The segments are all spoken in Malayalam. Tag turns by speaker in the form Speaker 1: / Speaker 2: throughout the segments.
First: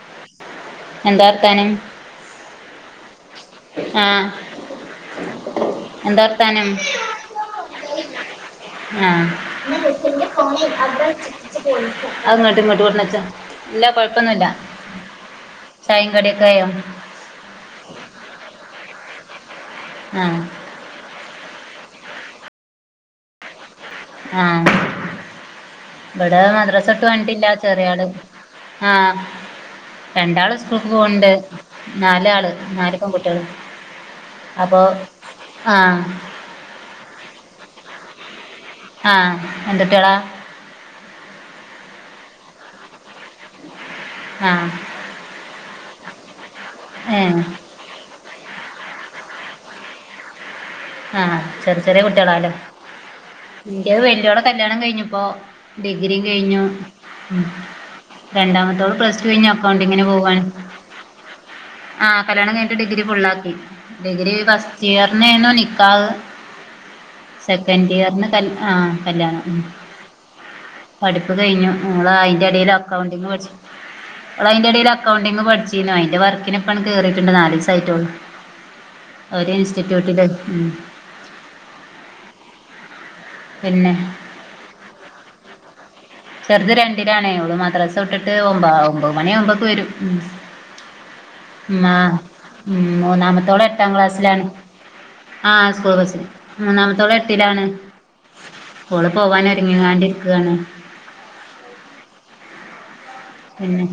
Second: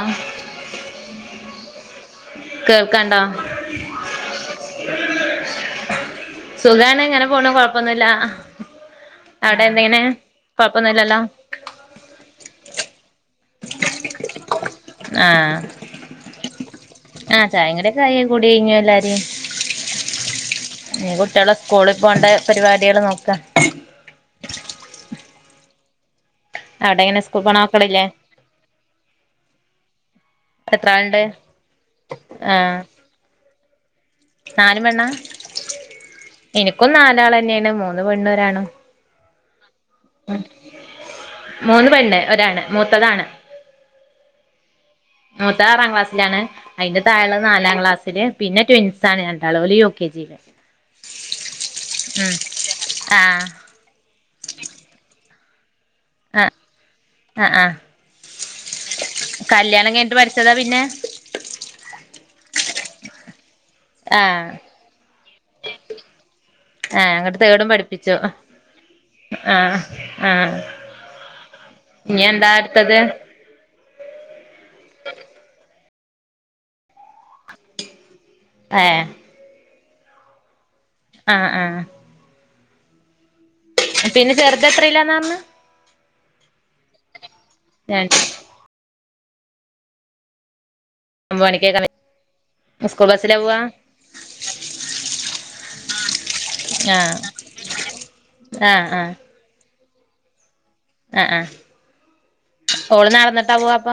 Speaker 1: ആഹ്
Speaker 2: എന്താ വർത്താനം
Speaker 1: കേൾക്ക്ണ്ടോ?
Speaker 2: ആഹ് എന്താ വർത്താനം
Speaker 1: സുഖാണ് ഇങ്ങനെ പോണ് കൊഴപ്പൊന്നുല്ല
Speaker 2: ആഹ്
Speaker 1: അവിടെ എന്തെങ്ങനെ കൊഴപ്പൊന്നുല്ലല്ലോ
Speaker 2: അത് ഇങ്ങട്ട് ഇങ്ങട്ട് കൊണ്ടന്നച്ച ഇല്ല കൊഴപ്പൊന്നുല്ല
Speaker 1: ആഹ്
Speaker 2: ചായിം കടിയൊക്കെ ആയോ
Speaker 1: ആഹ് ചായേം കടിക്കെ ആയി കൂടി കഴിഞ്ഞ് എല്ലാരേം
Speaker 2: ആഹ്
Speaker 1: ഞ്ഞ് കുട്ടിയളെ സ്കൂളിൽ പോണ്ട പരിപാടികൾ നോക്ക
Speaker 2: ആഹ് ഇവിടെ
Speaker 1: അവിടെ
Speaker 2: മദ്രാസട്ട്
Speaker 1: എങ്ങനെ സ്കൂൾ
Speaker 2: വന്നട്ടില്ല
Speaker 1: പോണ മക്കളില്ലേ
Speaker 2: ചെറിയാള് ആഹ് രണ്ടാള്
Speaker 1: എത്ര
Speaker 2: സ്കൂൾക്ക്
Speaker 1: ആളുണ്ട്
Speaker 2: പോവ്ണ്ട് നാലാള് നല് പെൺകുട്ടികള
Speaker 1: നല് പെണ്ണാ
Speaker 2: ആഹ്
Speaker 1: എനിക്കും നാലാളെന്നെയാണ് മൂന്ന് പെണ്ണും ഒരാണും
Speaker 2: ആഹ് എന്തുട്ടിയള?
Speaker 1: മൂന്ന് പെണ്ണ് ഒരാണ് മൂത്തതാണ്
Speaker 2: ആഹ്
Speaker 1: മൂത്തത് ആറാം ക്ലാസ്സിലാണ്, അതിന്റെ താഴെള്ളെ
Speaker 2: ഏഹ്
Speaker 1: നാലാം ക്ലാസ്സില് പിന്നെ ട്വിൻസ്സാണ് രണ്ടാള് ഓല് യുകെജി
Speaker 2: ആഹ് ചെറി ചെറിയ കുട്ടികളാല്ലോ.
Speaker 1: ആഹ്
Speaker 2: ഇൻ്റത് വല്ലിയോളെ കല്യാണം കഴിഞ്ഞിപ്പോ ഡിഗ്രി
Speaker 1: ആഹ്
Speaker 2: കഴിഞ്ഞു.
Speaker 1: ആഹ് ആഹ്
Speaker 2: രണ്ടാമത്തോള് പ്ലസ് ടു കഴിഞ്ഞ്
Speaker 1: കല്യാണം
Speaker 2: അകാണ്ടിങ്ങ്ന്
Speaker 1: കഴിഞ്ഞിട്ട്
Speaker 2: പോവാണ്
Speaker 1: പഠിച്ചതാ പിന്നെ
Speaker 2: ആഹ് കല്യാണം കഴിഞ്ഞിട്ട് ഡിഗ്രി ഫുള്ളാക്കി. ഡിഗ്രി
Speaker 1: ആഹ്
Speaker 2: ഫസ്റ്റ് ഇയറ്ന്നെയു നി ക്കാഹ്
Speaker 1: ആഹ് അങ്ങട്ട് തേർഡും
Speaker 2: സെക്കൻഡ്
Speaker 1: പഠിപ്പിച്ചു
Speaker 2: ഇയറ്ന്ന് കൽ ആഹാ കല്യാണം
Speaker 1: ആഹ് ആഹ്
Speaker 2: പഠിപ്പ് കഴിഞ്ഞു മോള്
Speaker 1: ഇനി എന്താ
Speaker 2: അയിന്റെടയിൽ
Speaker 1: അടുത്തത്
Speaker 2: അക്കൗണ്ടിങ് പഠിച്ചു ഓള് അതിന്റെ ഇടയിൽ അക്കൗണ്ടിംഗ് പഠിച്ചിരുന്നു. അതിന്റെ വർക്കിന് ഇപ്പാ കേറിയിട്ടുണ്ട് നാല് ദിവസം ആയിട്ടേള്ളൂ.
Speaker 1: ആയേ.
Speaker 2: ഒരേ ഇൻസ്റ്റിറ്റ്യൂട്ടില... ഉം
Speaker 1: ആഹ് ആഹ്
Speaker 2: പിന്നെ
Speaker 1: പിന്നെ ചെറുത് എത്രയിലാന്നാ പറഞ്ഞ്
Speaker 2: ചെറുത് രണ്ടിലാണേ. ഓള് മദ്രസ വിട്ടിട്ട് ഒമ്പതാകും. ഒമ്പത് മണിയാവുമ്പോഴേക്ക് വരും
Speaker 1: ഒമ്പത് മണിക്കേക്കാ
Speaker 2: ആ ഉം
Speaker 1: സ്കൂൾ ബസ്സിലാ പോവാ
Speaker 2: മൂന്നാമത്തോള് എട്ടാം ക്ലാസ്സിലാണ് ആ സ്കൂൾ ബസ്സിൽ. മൂന്നാമത്തോള്
Speaker 1: ആഹ്
Speaker 2: എട്ടിലാണ്.
Speaker 1: ആഹ്
Speaker 2: സ്കൂളിൽ പോകാനായി ഒരുങ്ങി കോണ്ടിരിക്കുകയാണ്.
Speaker 1: ആ ആ ഓള് നടന്നിട്ട്.
Speaker 2: പിന്നെ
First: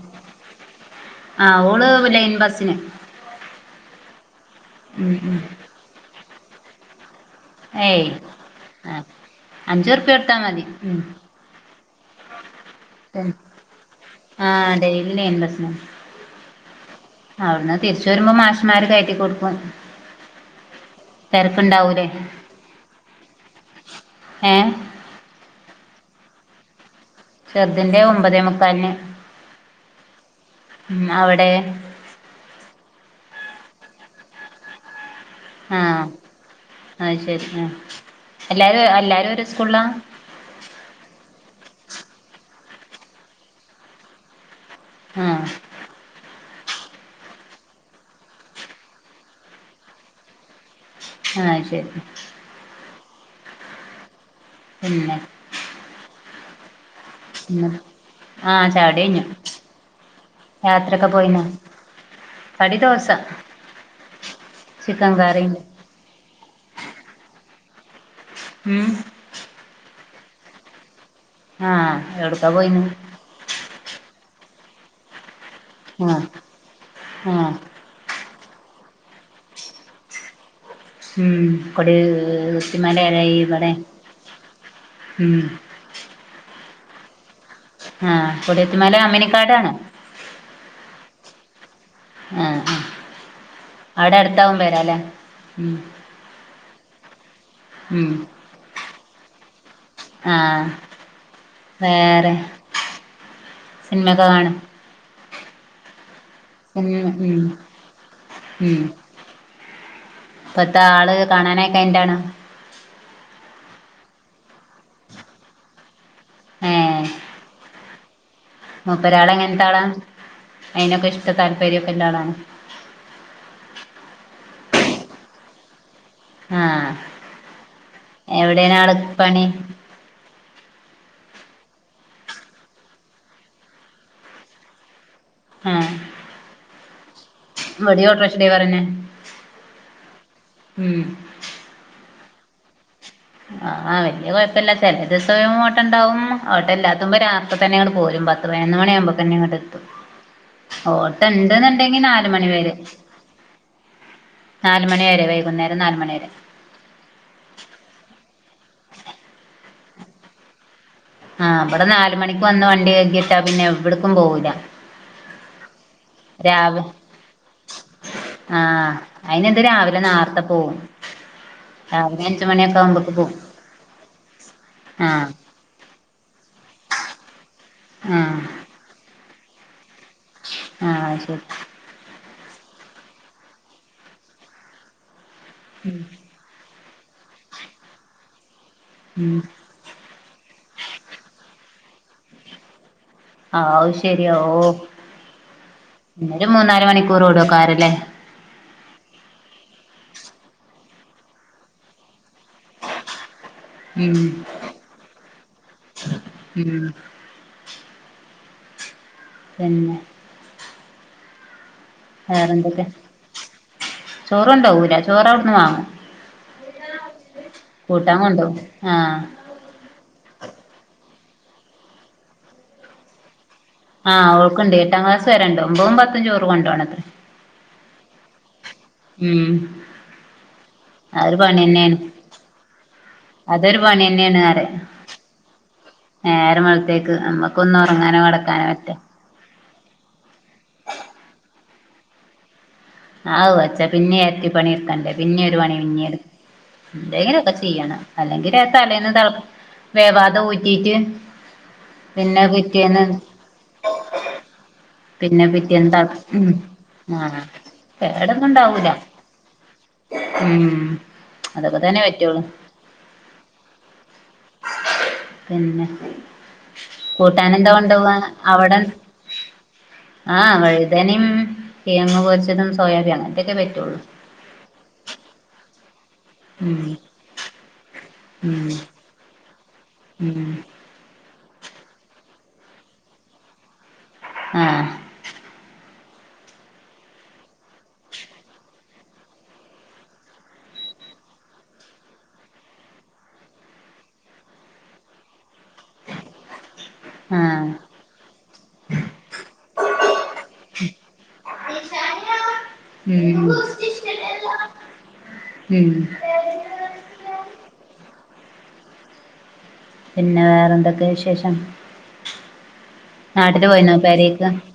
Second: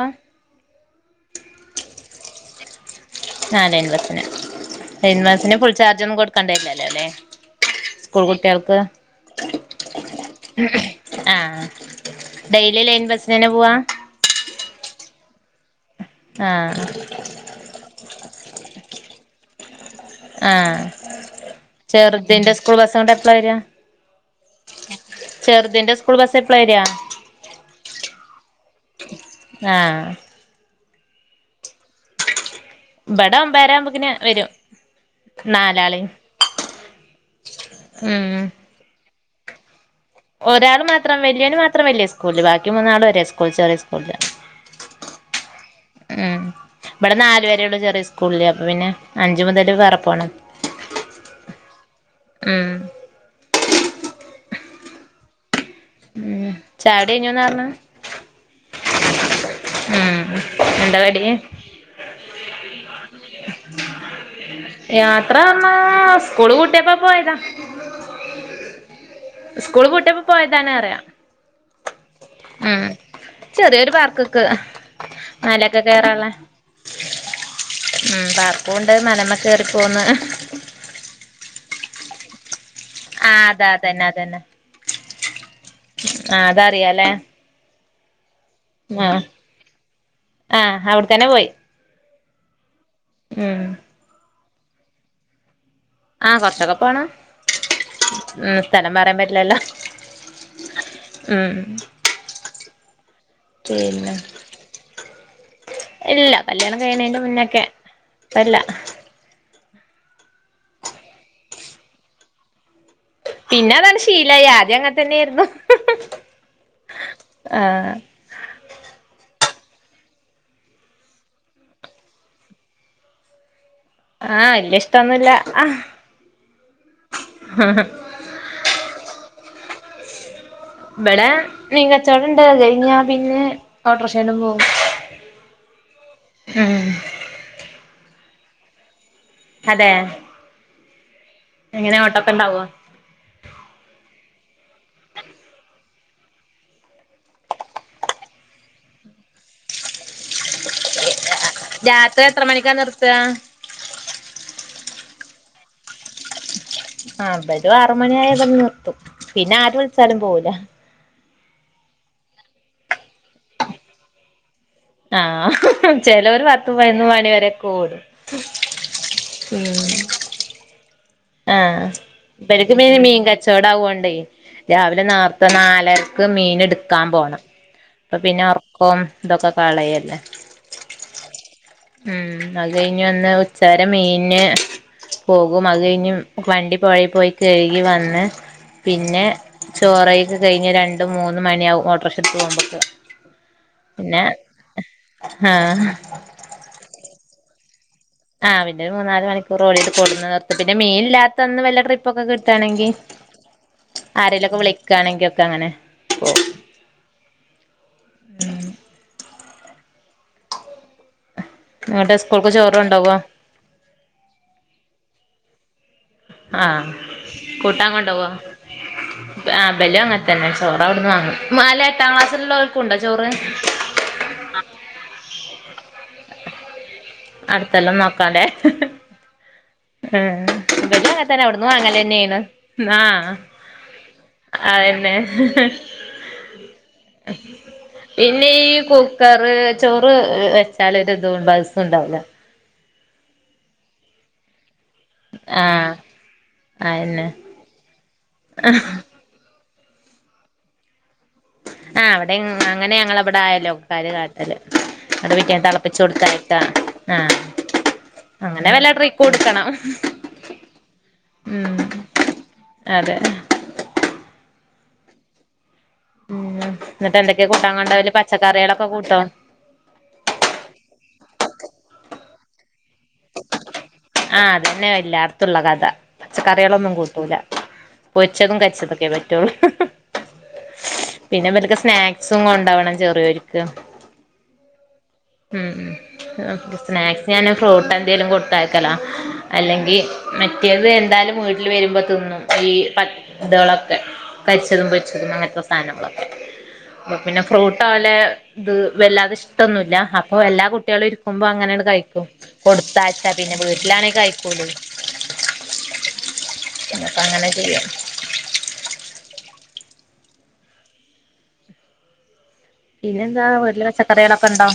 Speaker 2: ആ ഓള് ലൈൻ ബസിന്.
Speaker 1: നാലാം ക്ലാസിലാണ്.
Speaker 2: ഉം
Speaker 1: ലൈൻ
Speaker 2: ഉം
Speaker 1: ബസ്സിന് ഫുൾ ചാർജ് ഒന്നും കൊടുക്കേണ്ടയില്ലല്ലഅല്ലേ?
Speaker 2: ഏയ്
Speaker 1: സ്കൂൾ കുട്ടികൾക്ക്.
Speaker 2: ആ അഞ്ചുറുപ്യ കൊടുത്താ മതി ഉം
Speaker 1: ആഹ് ഡെയിലി ലൈൻ ബസ്സിന് തന്നെ പോവാ.
Speaker 2: ആഹ അതെ ലൈൻ ബസ്സിന്.
Speaker 1: ആഹ്.
Speaker 2: അവിടുന്ന് തിരിച്ച് വരുമ്പോ മാഷും മാര് കയറ്റി കൊടുക്കും
Speaker 1: ആഹ
Speaker 2: തിരക്കുണ്ടാവൂലേ
Speaker 1: ചെറുതിന്റെ സ്കൂൾ ബസ് അവിടൊ എപ്പളാ വര.
Speaker 2: ഏ
Speaker 1: ചെറുതിൻ്റെ സ്കൂൾ ബസ് എപ്പളാ വര.
Speaker 2: ചെറുതിൻ്റെ ഒമ്പതേ മുക്കാലിന്.
Speaker 1: ആഹ്.
Speaker 2: അവിടെ.
Speaker 1: ഇബടൊ ഒമ്പതരാവുംമ്പോഴേക്കും വരും.
Speaker 2: ആ
Speaker 1: നാലാളെയും
Speaker 2: അത് ശരി. ഉം.
Speaker 1: ഉം
Speaker 2: എല്ലാരും എല്ലാരും ഒരു സ്കൂളാ
Speaker 1: ഒരാള് മാത്രം വല്യോള് മാത്രം വലിയ സ്കൂളില്, ബാക്കി മൂന്നാളും ഒരേ സ്കൂള്. ചെറിയ സ്കൂള്.
Speaker 2: ആഹ്.
Speaker 1: ഉം ഇവിടെ നാലു വരെ ഉള്ളൂ ചെറിയ സ്കൂളില്. അപ്പൊ പിന്നെ അഞ്ചു മുതല് വേറെ പോണം.
Speaker 2: ആ അത് ശരി
Speaker 1: ഉം
Speaker 2: പിന്നൊ
Speaker 1: ഉം ചായുടി കഴിഞ്ഞൂന്നാ പറഞ്ഞെ
Speaker 2: ചായ കുടി കഴിഞ്ഞു
Speaker 1: ഉം എന്താ
Speaker 2: യാത്രയൊക്കെ
Speaker 1: കടി
Speaker 2: പോയിനാ കടി ദോശ. ചിക്കൻ
Speaker 1: യാത്ര
Speaker 2: കറിണ്ട്
Speaker 1: എന്നാ സ്കൂള് പൂട്ടിയപ്പം പോയതാ.
Speaker 2: ഉം
Speaker 1: സ്കൂൾ കൂട്ടിയപ്പോ പോയതാനെന്ന് പറിയാ
Speaker 2: ആ എവിടക്കാ പോയിന്.
Speaker 1: ചെറിയൊരു പാർക്ക്ക്ക് മലയൊക്കെ
Speaker 2: ആഹ്
Speaker 1: കേറാനുള്ളെ
Speaker 2: ആഹ്
Speaker 1: ഉം പാർക്കുവുണ്ട് മലേമ്മേ കേറിപ്പോന്ന
Speaker 2: ഉം കൊടി
Speaker 1: ആ
Speaker 2: കുത്തിനെരായി
Speaker 1: അത
Speaker 2: ഇവടെ
Speaker 1: അതന്നെ
Speaker 2: ഉം.
Speaker 1: ആഹ് അതറിയാല്ലേ
Speaker 2: ആഹ് കൊടിയത്തിമാല അമിനിക്കാടാണ്.
Speaker 1: ആഹ് അവിടെത്തന്നെ പോയി.
Speaker 2: ആഹ്
Speaker 1: ഉം
Speaker 2: അവിടെ അടുത്താവും പരാല്ലേ ഉം
Speaker 1: ആഹ് കൊറച്ചൊക്കെ പോണം ഉം സ്ഥലം പറയാൻ പറ്റില്ലല്ലോ?
Speaker 2: ആഹ്
Speaker 1: ഉം
Speaker 2: വേറെ
Speaker 1: പിന്നെ
Speaker 2: സിനിമയൊക്കെ കാണും
Speaker 1: ഇല്ല കല്യാണം
Speaker 2: സിനിമ
Speaker 1: കഴിയണേന്റെ
Speaker 2: ഉം
Speaker 1: മുന്നയൊക്കെ പ്പ ഇല്ല
Speaker 2: ഉം ഇപ്പത്തെ ആള് കാണാനായിട്ട് എന്റാണ്
Speaker 1: പിന്നെ അതങ്ങ് ശീലായി ആദ്യം അങ്ങന് തന്നെയിരുന്നു ആഹ്
Speaker 2: മുപ്പരാള് എങ്ങനത്തെ ആളാ അയിനൊക്കെ ഇഷ്ട താല്പര്യംഒക്കെ ള്ള ആളാണൊ
Speaker 1: ആഹ് വല്യ ഇഷ്ടൊന്നുല്ല ആഹ്
Speaker 2: ആഹ് എവിടെയാണ് ആള്ക്ക് പണി
Speaker 1: ഇവിടെ മീൻ കച്ചവടം ഇണ്ട് അത് കഴിഞ്ഞാ പിന്നെ ഓട്ടോറിക്ഷയിൽ പോകും
Speaker 2: ആഹ്
Speaker 1: ഉം
Speaker 2: ഇവടിം ഓട്ടറിക്ഷ ഡ്രൈവറന്നെ
Speaker 1: അതേ
Speaker 2: ഉം
Speaker 1: എങ്ങനെയാ ഓട്ടൊക്കെ ഉണ്ടാവോ?
Speaker 2: ആഹ് വല്ല്യ കെഴപ്പല്ല ചെല ദിവസം ഓട്ടം ഉണ്ടാവും ഓട്ടം ഇല്ലാത്തപ്പം രാത്രി തന്നെ ഇങ്ങട് പോരും പ പത്ത് പതിനൊന്നു മണി ആവുമ്പം തന്നെ ഇങ്ങോട്ട് എത്തും.
Speaker 1: [inaudible]
Speaker 2: ഓട്ടം ഇണ്ടന്നുണ്ടെങ്കി
Speaker 1: രാത്രി
Speaker 2: നാല്
Speaker 1: എത്ര മണിക്കാ
Speaker 2: മണിവരെ
Speaker 1: നിർത്താ
Speaker 2: നാല് മണി വരെ വൈകുന്നേരം നാല് മണിവരെ
Speaker 1: ആഹ് ഇവരും ആറുമണിയായ ഇതങ്ങു നിർത്തും പിന്നെ ആരും വിളിച്ചാലും പോവില്ല.
Speaker 2: ആഹ് ഇവടെ നാല് മണിക്ക് വന്ന് വണ്ടി കഴുകിയിട്ടാ പിന്നെ എവിട്ക്കും പോകൂല്ല
Speaker 1: ആഹ് ചെലവര് പത്ത് പതിനൊന്ന് മണി വരെയൊക്കെ ഓടും
Speaker 2: ആഹ് അയിന് ഇത് രാവിലെ നേരത്തെ പോവും.
Speaker 1: ആഹ്
Speaker 2: രാവിലെ അഞ്ച്
Speaker 1: ഇവര്ക്ക്
Speaker 2: മണിയൊക്കെ
Speaker 1: പിന്നെ
Speaker 2: ആവുമ്പോക്ക്
Speaker 1: മീൻ
Speaker 2: പോവും
Speaker 1: കച്ചവടം ആവോണ്ടേ രാവിലെ
Speaker 2: ആഹ്
Speaker 1: നേർത്തേ നാലര് ർക്ക് മീൻ എടുക്കാൻ പോണം അപ്പൊ
Speaker 2: ആഹ്
Speaker 1: പിന്നെ ഒറക്കവും ഇതൊക്കെ കളയല്ലേ
Speaker 2: ആഹ് ശരി
Speaker 1: ഉം അത് കഴിഞ്ഞ് വന്ന് ഉച്ച വരെ മീനിന് പോകും. അത്
Speaker 2: ഉം
Speaker 1: കഴിഞ്ഞ് വണ്ടി പുഴയി പോയി കഴുകി വന്ന് പിന്നെ
Speaker 2: ഉം
Speaker 1: ചോറ് കഴിയൊക്കെ കഴിഞ്ഞ് രണ്ടും മൂന്ന് മണിയാവും ഓട്ടോറിക്ഷ എടുത്ത് പോകുമ്പോക്ക്
Speaker 2: ആവൂ ശരിയാ ഓ
Speaker 1: ആഹ്
Speaker 2: പിന്നൊരു മൂന്നാല് മണിക്കൂറോടുകാരല്ലേ?
Speaker 1: ആഹ് പിന്നെ ഒരു മൂന്നാല് മണിക്കൂർ ഓടിയിട്ട് കൊണ്ട്ന്ന് നിർത്ത് പിന്നെ മീൻ ഇല്ലാത്തന്ന് വല്ല ട്രിപ്പ് ഒക്കെ കിട്ടാണെങ്കിൽ
Speaker 2: ഉം
Speaker 1: ആരെലൊക്കെ വിളിക്കയാണെങ്കിലൊക്കെ അങ്ങനെ പോവും.
Speaker 2: ഉം
Speaker 1: ഉം
Speaker 2: തന്നെ
Speaker 1: ഇങ്ങട്ട് സ്കൂൾക്ക് ചോറ്
Speaker 2: വേറെന്തൊക്കെ
Speaker 1: കൊണ്ടോവോ
Speaker 2: ചോറുണ്ടോവുലാ ചോറ് അവിടുന്ന് വാങ്ങും
Speaker 1: ആഹ്
Speaker 2: കൂട്ടാൻ കൊണ്ടോവും ആഹ്
Speaker 1: ആ ഇബലും അങ്ങന് ത്തന്നെ ചോറ് അവിടുന്ന് വാങ്ങും [unintelligible] എട്ടാം ക്ലാസുള്ളവർക്കുണ്ടോ ചോറ്?
Speaker 2: ആഹ് അവർക്കുണ്ട് എട്ടാം ക്ലാസ് വരെയുണ്ട് ഒമ്പതും പത്തും ചോറ് കൊണ്ടുപോണം അത്രേ
Speaker 1: അടുത്തൊല്ലാം നോക്കാണ്ടേ.
Speaker 2: ഉം.
Speaker 1: ആഹ്.
Speaker 2: അതൊരു
Speaker 1: ഇവലുംഅങ്ങത്തന്നെ അവിടന്ന്
Speaker 2: പണിയന്നേണ്
Speaker 1: വാങ്ങല്തന്നെണ് ആഹ്
Speaker 2: അതൊരു പണിയന്നേണ് പറയാ
Speaker 1: അതന്നെ.
Speaker 2: നേരം വെളുത്തേക്ക് നമ്മുക്കൊന്ന് ഉറങ്ങാനോ
Speaker 1: പിന്നെ
Speaker 2: കിടക്കാനോ
Speaker 1: ഈ കുക്കറ് ചോറ് വെച്ചാല് ഒരുതും ബൾസും ഉണ്ടാവുല്ല.
Speaker 2: ആഹ് വെച്ചാ പിന്നിം എരട്ടിപ്പണി എടുക്കണ്ടേ. പിന്നെ ഒരു പണി
Speaker 1: ആഹ്
Speaker 2: പിന്നിം എടു
Speaker 1: അയന്നെ
Speaker 2: എന്തെങ്കിലൊക്കെ ചെയ്യണം, അല്ലെങ്കിൽ തലേന്ന് തിള വേവാത ഊറ്റീട്ട്.
Speaker 1: ആ അവടിം അങ്ങനെ ഞങ്ങളെ വിടെ അയലോക്കക്കാര് കാട്ടല്. ഇന്നട്ട്
Speaker 2: പിന്നെ
Speaker 1: പിറ്റേന്ന്
Speaker 2: ത
Speaker 1: തളപ്പിച്ചു
Speaker 2: ഉം
Speaker 1: കൊടുത്തയക്ക ആഹ്.
Speaker 2: കേടൊന്നും
Speaker 1: അങ്ങനെ
Speaker 2: ഉണ്ടാവൂല
Speaker 1: വല്ല ട്രിക്കും ഇട്ക്കണം.
Speaker 2: ഉം
Speaker 1: ഉം
Speaker 2: അതൊക്കെ തന്നെ പറ്റുള്ളൂ
Speaker 1: അതെ
Speaker 2: പിന്നെ.
Speaker 1: ഉം ന്നട്ട് എന്തൊക്കെ
Speaker 2: കൂട്ടാനെന്താ
Speaker 1: കൂട്ടാൻ
Speaker 2: കൊണ്ടോവ
Speaker 1: കൊണ്ടോവല്
Speaker 2: അവടെ.
Speaker 1: പച്ചക്കറികളൊക്കെ കൂട്ടോ
Speaker 2: ആഹ് വഴുതനിം കിഴങ്ങ് പൊരിച്ചതും സോയാബിം അങ്ങൻത്തൊക്കെ പറ്റുള്ളൂ.
Speaker 1: ആഹ് അതന്നെ എല്ലാട്ത്തുള്ള കഥ
Speaker 2: ഉം
Speaker 1: പച്ചക്കറിയാളൊന്നും കൂട്ടൂല. പൊരിച്ചതും
Speaker 2: ഉം
Speaker 1: കരിച്ചതൊക്കെ പറ്റൊള്ളൂ.
Speaker 2: ഉം
Speaker 1: പിന്നെ ഇവൽക്ക് സ്നാക്സും കൊണ്ടോവണം ചെറിയോര്ക്ക്.
Speaker 2: ആഹ്.
Speaker 1: ഉം ഉം. സ്നാക്സ് ഞാൻ ഫ്രൂട്ട് എന്തെലും കൊടുത്തയക്കലാ, അല്ലെങ്കി മറ്റേത് എന്തായാലും വീട്ടിൽ വരുമ്പോ തിന്നും ഈ പ ഇതേളൊക്കെ കരിച്ചതും പൊരിച്ചതും അങ്ങൻത്തെ സാ സാനങ്ങളൊക്കെ അപ്പപിന്നെ
Speaker 2: ആഹ്
Speaker 1: ഫ്രൂട്ടോലെ ഇത് വല്ലാതെ ഇഷ്ടൊന്നുല്ല അപ്പോ എല്ലാ കുട്ടികളും ഇരിക്കുമ്പോ അങ്ങനാണ്ട് കഴിക്കും. കൊടുത്തയച്ച
Speaker 2: ഉം
Speaker 1: പിന്നെ വീട്ടിലാണെ കയിക്കൂലേ
Speaker 2: ഉം
Speaker 1: പിന്നെ പ്പങ്ങനെ ചെയ്യാ.
Speaker 2: പിന്നെ വേറെ എന്തൊക്കെ വിശേഷം?
Speaker 1: പിന്നെന്താ
Speaker 2: നാട്ടില്
Speaker 1: വീട്ടില്
Speaker 2: പോയിന്നോ
Speaker 1: പച്ചക്കറികളൊക്കെ
Speaker 2: പെരേക്ക്
Speaker 1: ഉണ്ടോ?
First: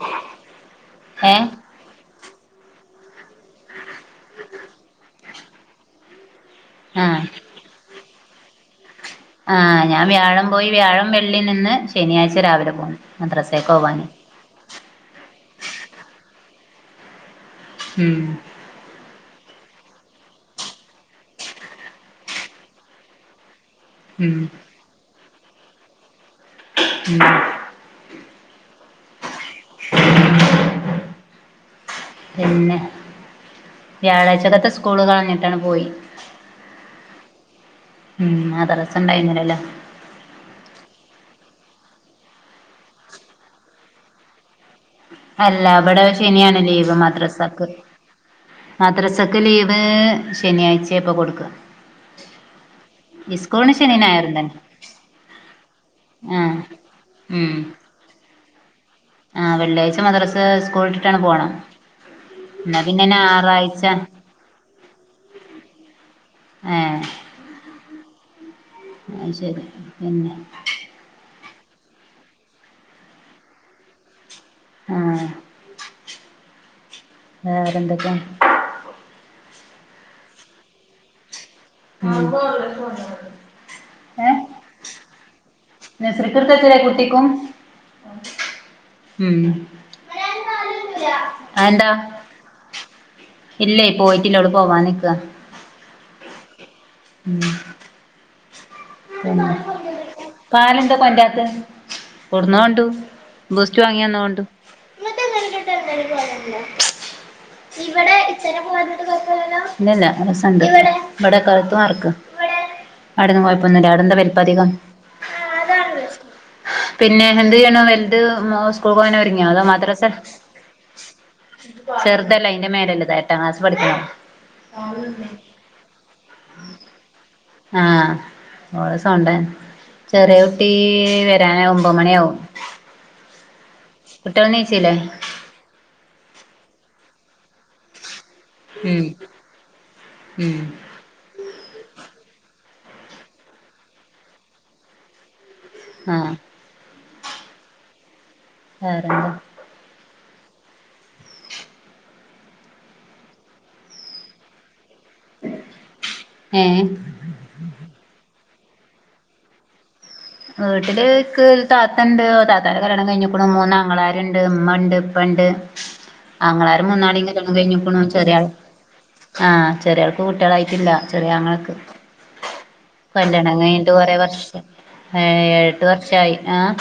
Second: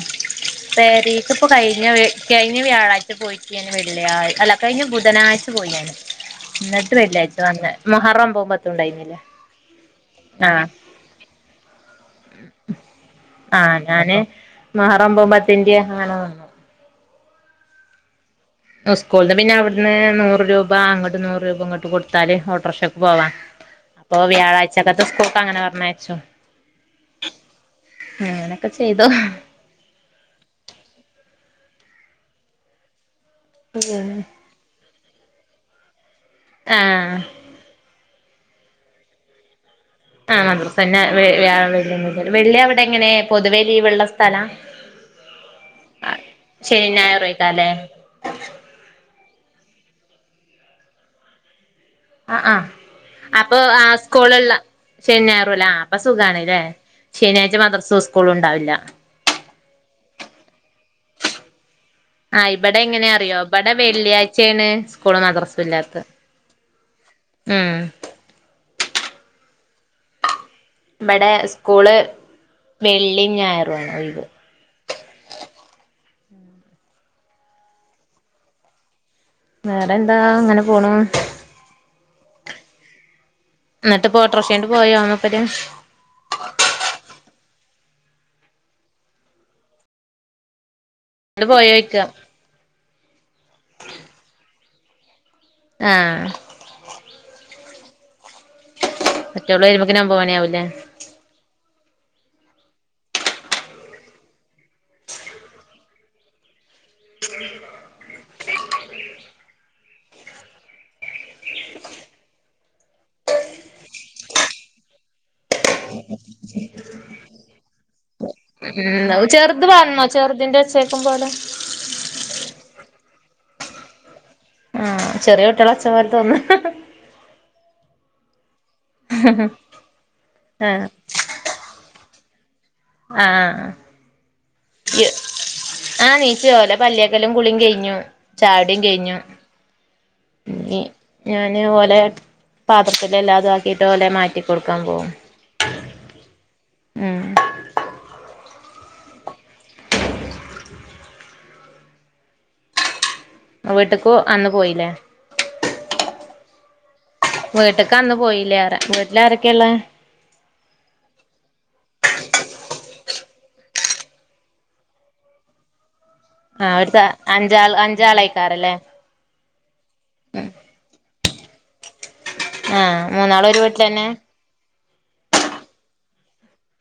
Speaker 1: പെരീക്ക് ഇപ്പ
Speaker 2: ഏഹ്
Speaker 1: കൈ ഞ്ഞ വെ ക്യയിഞ്ഞ വ്യാഴാഴ്ച പോയിട്ട് ഞാൻ വെള്ളിയായി അല്ല കഴിഞ്ഞ ബുധനാഴ്ച്ച പോയി ഞാന്. ഇന്നട്ട്
Speaker 2: ആഹ്
Speaker 1: വെള്ളിയാഴ്ച്ച വന്ന് മുഹറം ഒൻപതും പത്തും ഉണ്ടായിന്നില്ലേ.
Speaker 2: ആഹ് ഞാൻ വ്യാഴം പോയി വ്യാഴം വെള്ളി നിന്ന് ശനിയാഴ്ച രാവിലെ പോന്ന്,
Speaker 1: ആഹ്
Speaker 2: മദ്രസേക്കോവാന്.
Speaker 1: ഞാന് മുഹറം ഒൻപതും പത്തിന്റെ അങ്ങനെ നിന്നു.
Speaker 2: ഉം.
Speaker 1: ഉസ്കൂൾന്ന് പിന്നെ അവ്ട്ന്ന് നൂറ് രൂപ അങ്ങട്ടും നൂറ് രൂപ ഇങ്ങോ ട്ടും കൊടുത്താല് ഓട്ടോറിക്ഷക്ക് പോവാ. അപ്പോ
Speaker 2: ഉം
Speaker 1: വ്യാഴാഴ്ചക്കത്തെ സ്കൂക്ക് അങ്ങനെ പറഞ്ഞയച്ചും
Speaker 2: ഉം.
Speaker 1: അങ്ങനെക്കെ ചെയ്തു.
Speaker 2: പിന്നെ, വ്യാഴാഴ്ച്ചകത്തെ സ്കൂള് കളഞ്ഞിട്ടാണ്ട് പോയി.
Speaker 1: ആഹ്.
Speaker 2: ഉം മദ്റസ ഉണ്ടായിന്നില്ലല്ലോ.
Speaker 1: ആഹ് മദ്‌റസ ന്നെ വെ വ്യാഴം, വെള്ളി ഒന്നും ഇല്ലല്ലോ, വെള്ളി അവിടെ എങ്ങനെ പൊതുവെ ലീവുള്ള സ്ഥലാ?
Speaker 2: അല്ല, ഇവടെ ശനിയാണ്
Speaker 1: ശനി
Speaker 2: ലീവ് മദ്രസക്ക്.
Speaker 1: ഞായറൊയ്ക്കാല്ലേ
Speaker 2: മദ്റസക്ക് ലീവ് ശനിയാഴ്ച്ചേ ഇപ്പ കൊടുക്കാ.
Speaker 1: അഹ് അഹ്. അപ്പോ ആ
Speaker 2: ശനിയും ഞായറും
Speaker 1: സ്കൂളുള്ള
Speaker 2: തന്നെ
Speaker 1: ശനിം ഞായറും അല്ലേ അപ്പോ സുഖാണ്
Speaker 2: ആഹ്
Speaker 1: ല്ലേ.
Speaker 2: ഉം
Speaker 1: ശനിയാഴ്ച്ച മദ്റസും സ്കൂളും ഉണ്ടാവില്ല.
Speaker 2: ആഹ് വെള്ളിയാഴ്ച്ച മദ്റസ് സ്കൂള് വിട്ടിട്ടാണ്ട് പോണം.
Speaker 1: ആഹ് ഇബടെ എങ്ങനെ അറിയോ, ഇബടെ വെള്ളിയാഴ്ച്ചേണ് സ്കൂളും മദ്റസും ഇല്ലാത്തത്.
Speaker 2: ഏഹ്
Speaker 1: ഉം
Speaker 2: അഹ് ശരി പിന്നെ
Speaker 1: ഇബടെ സ്കൂള് വെള്ളിം ഞായറും ആണ് ഒഴിവ്
Speaker 2: ആഹ് വേറെന്തൊക്കെ?
Speaker 1: വേറെ ന്താ. അങ്ങനെ പോണു
Speaker 2: [inaudible]
Speaker 1: ഇന്നട്ട് ഇപ്പൊ ഓട്ടോർഷേണ്ട് പോയോ മൂപ്പര്?
Speaker 2: നേഷസരിക് കുട്ടിക്കും ഉം
Speaker 1: ണ്ട്
Speaker 2: അതെന്താ?
Speaker 1: പോയോയ്ക്ക
Speaker 2: ഇല്ലേ പോയിട്ടില്ല. അവള് പോവാൻ നിക്കാ.
Speaker 1: ആഹ്
Speaker 2: ഉം. പിന്നെ
Speaker 1: മറ്റോള് വരുമ്പോക്കിന് ഒമ്പത് മണിയാവൂല്ലേ
Speaker 2: പാലം കെണ്ടരാത്ത്? കൊടന്നു കണ്ടു. ബൂസ്റ്റ് വാങ്ങി വന്ന കണ്ടു. ഇത്തെ നിലപെട്ട ഒരുപലല്ലോ [inaudible]
Speaker 1: [inaudible]
Speaker 2: ഇല്ല സ ഇവിടെ ക്ക് അവിടെന്ന് കോയപ്പൊന്നില്ല അവിടെന്താ വലിപ്പ അധികം പിന്നെ എന്ത് ചെയ്യണു അവൻ? ദ് മോൻ സ്കൂൾ
Speaker 1: ഉം
Speaker 2: പോകാനൊരുങ്ങ്യാ? അതോ
Speaker 1: ചെറുത് വന്നോ
Speaker 2: മദ്രസേ?
Speaker 1: ചെറുതിന്റെ ഒച്ചേക്കും പോലെ
Speaker 2: ചെറ്തല്ല അതിന്റെ മേലേള്ള താ. എട്ടാം ക്ലാസ്സ് പഠിക്കണതാ
Speaker 1: ആഹ് ചെറ്യ കുട്ടികള ഒച്ചമാതിരി തോന്നാ
Speaker 2: ആഹ് ഓള സൗണ്ട ചെറ്യ കുട്ടി
Speaker 1: ആഹ്
Speaker 2: വരാന ഒമ്പത് മണിയാകും
Speaker 1: ആഹ് ആഹ് ആഹ്
Speaker 2: കുട്ട്യാള് നീച്ചില്ലേ?
Speaker 1: ആഹ് നീച്ചു ഓരടെ പല്ലേക്കലും കുളീം കയ്ഞ്ഞു ചായുടിയും
Speaker 2: ഉം
Speaker 1: കയ്ഞ്ഞു.
Speaker 2: ഉം
Speaker 1: ഞ്ഞി ഞാന് ഓലെ പാത്രത്തില് എല്ലാതും ആക്കിട്ട് ഓലെ മാറ്റി കൊടുക്കാൻ പോവും.
Speaker 2: ആഹ്
Speaker 1: ഉം
Speaker 2: വേറെന്താ?
Speaker 1: വീട്ട്ക്കു അന്ന് പോയില്ലേ?
Speaker 2: ഏഹ്?
Speaker 1: വീട്ടക്ക് അന്ന് പോയില്ലേറ വീട്ടിലാരൊക്കെള്ള്?
Speaker 2: വീട്ടില് ക്ക് താത്തണ്ട്. താത്താന്റെ കല്യാണം കഴിഞ്ഞക്കുണു. മൂന്നാങ്ങളാരുണ്ട്. ഉമ്മണ്ട്. ഉപ്പണ്ട്
Speaker 1: ആഹ്.
Speaker 2: ആങ്ങളാര്
Speaker 1: ഒര് താ
Speaker 2: മൂന്നാളീം കല്യാണം
Speaker 1: അഞ്ചാൾ
Speaker 2: കഴിഞ്ഞുക്കുണു ചെറിയ ആൾ
Speaker 1: അഞ്ചാളയിക്കാരല്ലേ?
Speaker 2: ആഹ് ചെറ്യാൾക്ക് കുട്ട്യാളായിട്ടില്ല. ചെറ്യ അങ്ങളക്ക്
Speaker 1: ആഹ് മൂന്നാളും
Speaker 2: കല്യാണം
Speaker 1: ഒരു
Speaker 2: കഴിഞ്ഞിട്ട്
Speaker 1: വീട്ടിലന്നെ
Speaker 2: കൊറെേ വർഷ് ഏഹ് ഏഴെട്ട് വർഷായി. ആഹ്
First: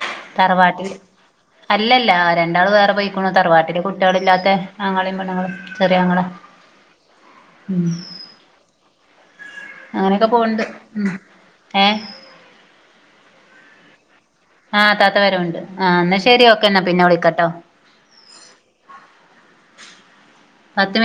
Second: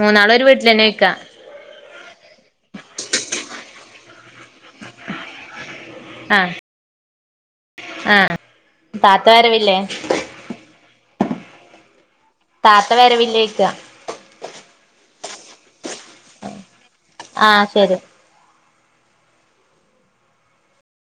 Speaker 1: മൂന്നാളും ഒരു വീട്ടിലന്നെ
Speaker 2: തറവാട്ടില്
Speaker 1: നിക്കാ
Speaker 2: അല്ലല്ല രണ്ടാള് വേറെ പോയിക്കണു. തറവാട്ടില് കുട്ടികളില്ലാത്ത ആങ്ങളീം പെണ്ണുങ്ങളും ചെറ്യാങ്ങള.
Speaker 1: ആഹ്
Speaker 2: ഉം
Speaker 1: ആഹ് താത്ത വരവില്ലേ?
Speaker 2: അങ്ങനൊക്കെ പോൺണ്ട്. ഉം. ഏഹ്
Speaker 1: താത്ത വരവില്ല്വോയ്ക്കാ
Speaker 2: ആഹ് താത്ത വരവുണ്ട്. ആഹ് ന്നാ ശരി. ഓക്കെന്നാ പിന്ന വിളിക്കാട്ടോ.
Speaker 1: ആഹ് ശരി
Speaker 2: പത്ത് മ്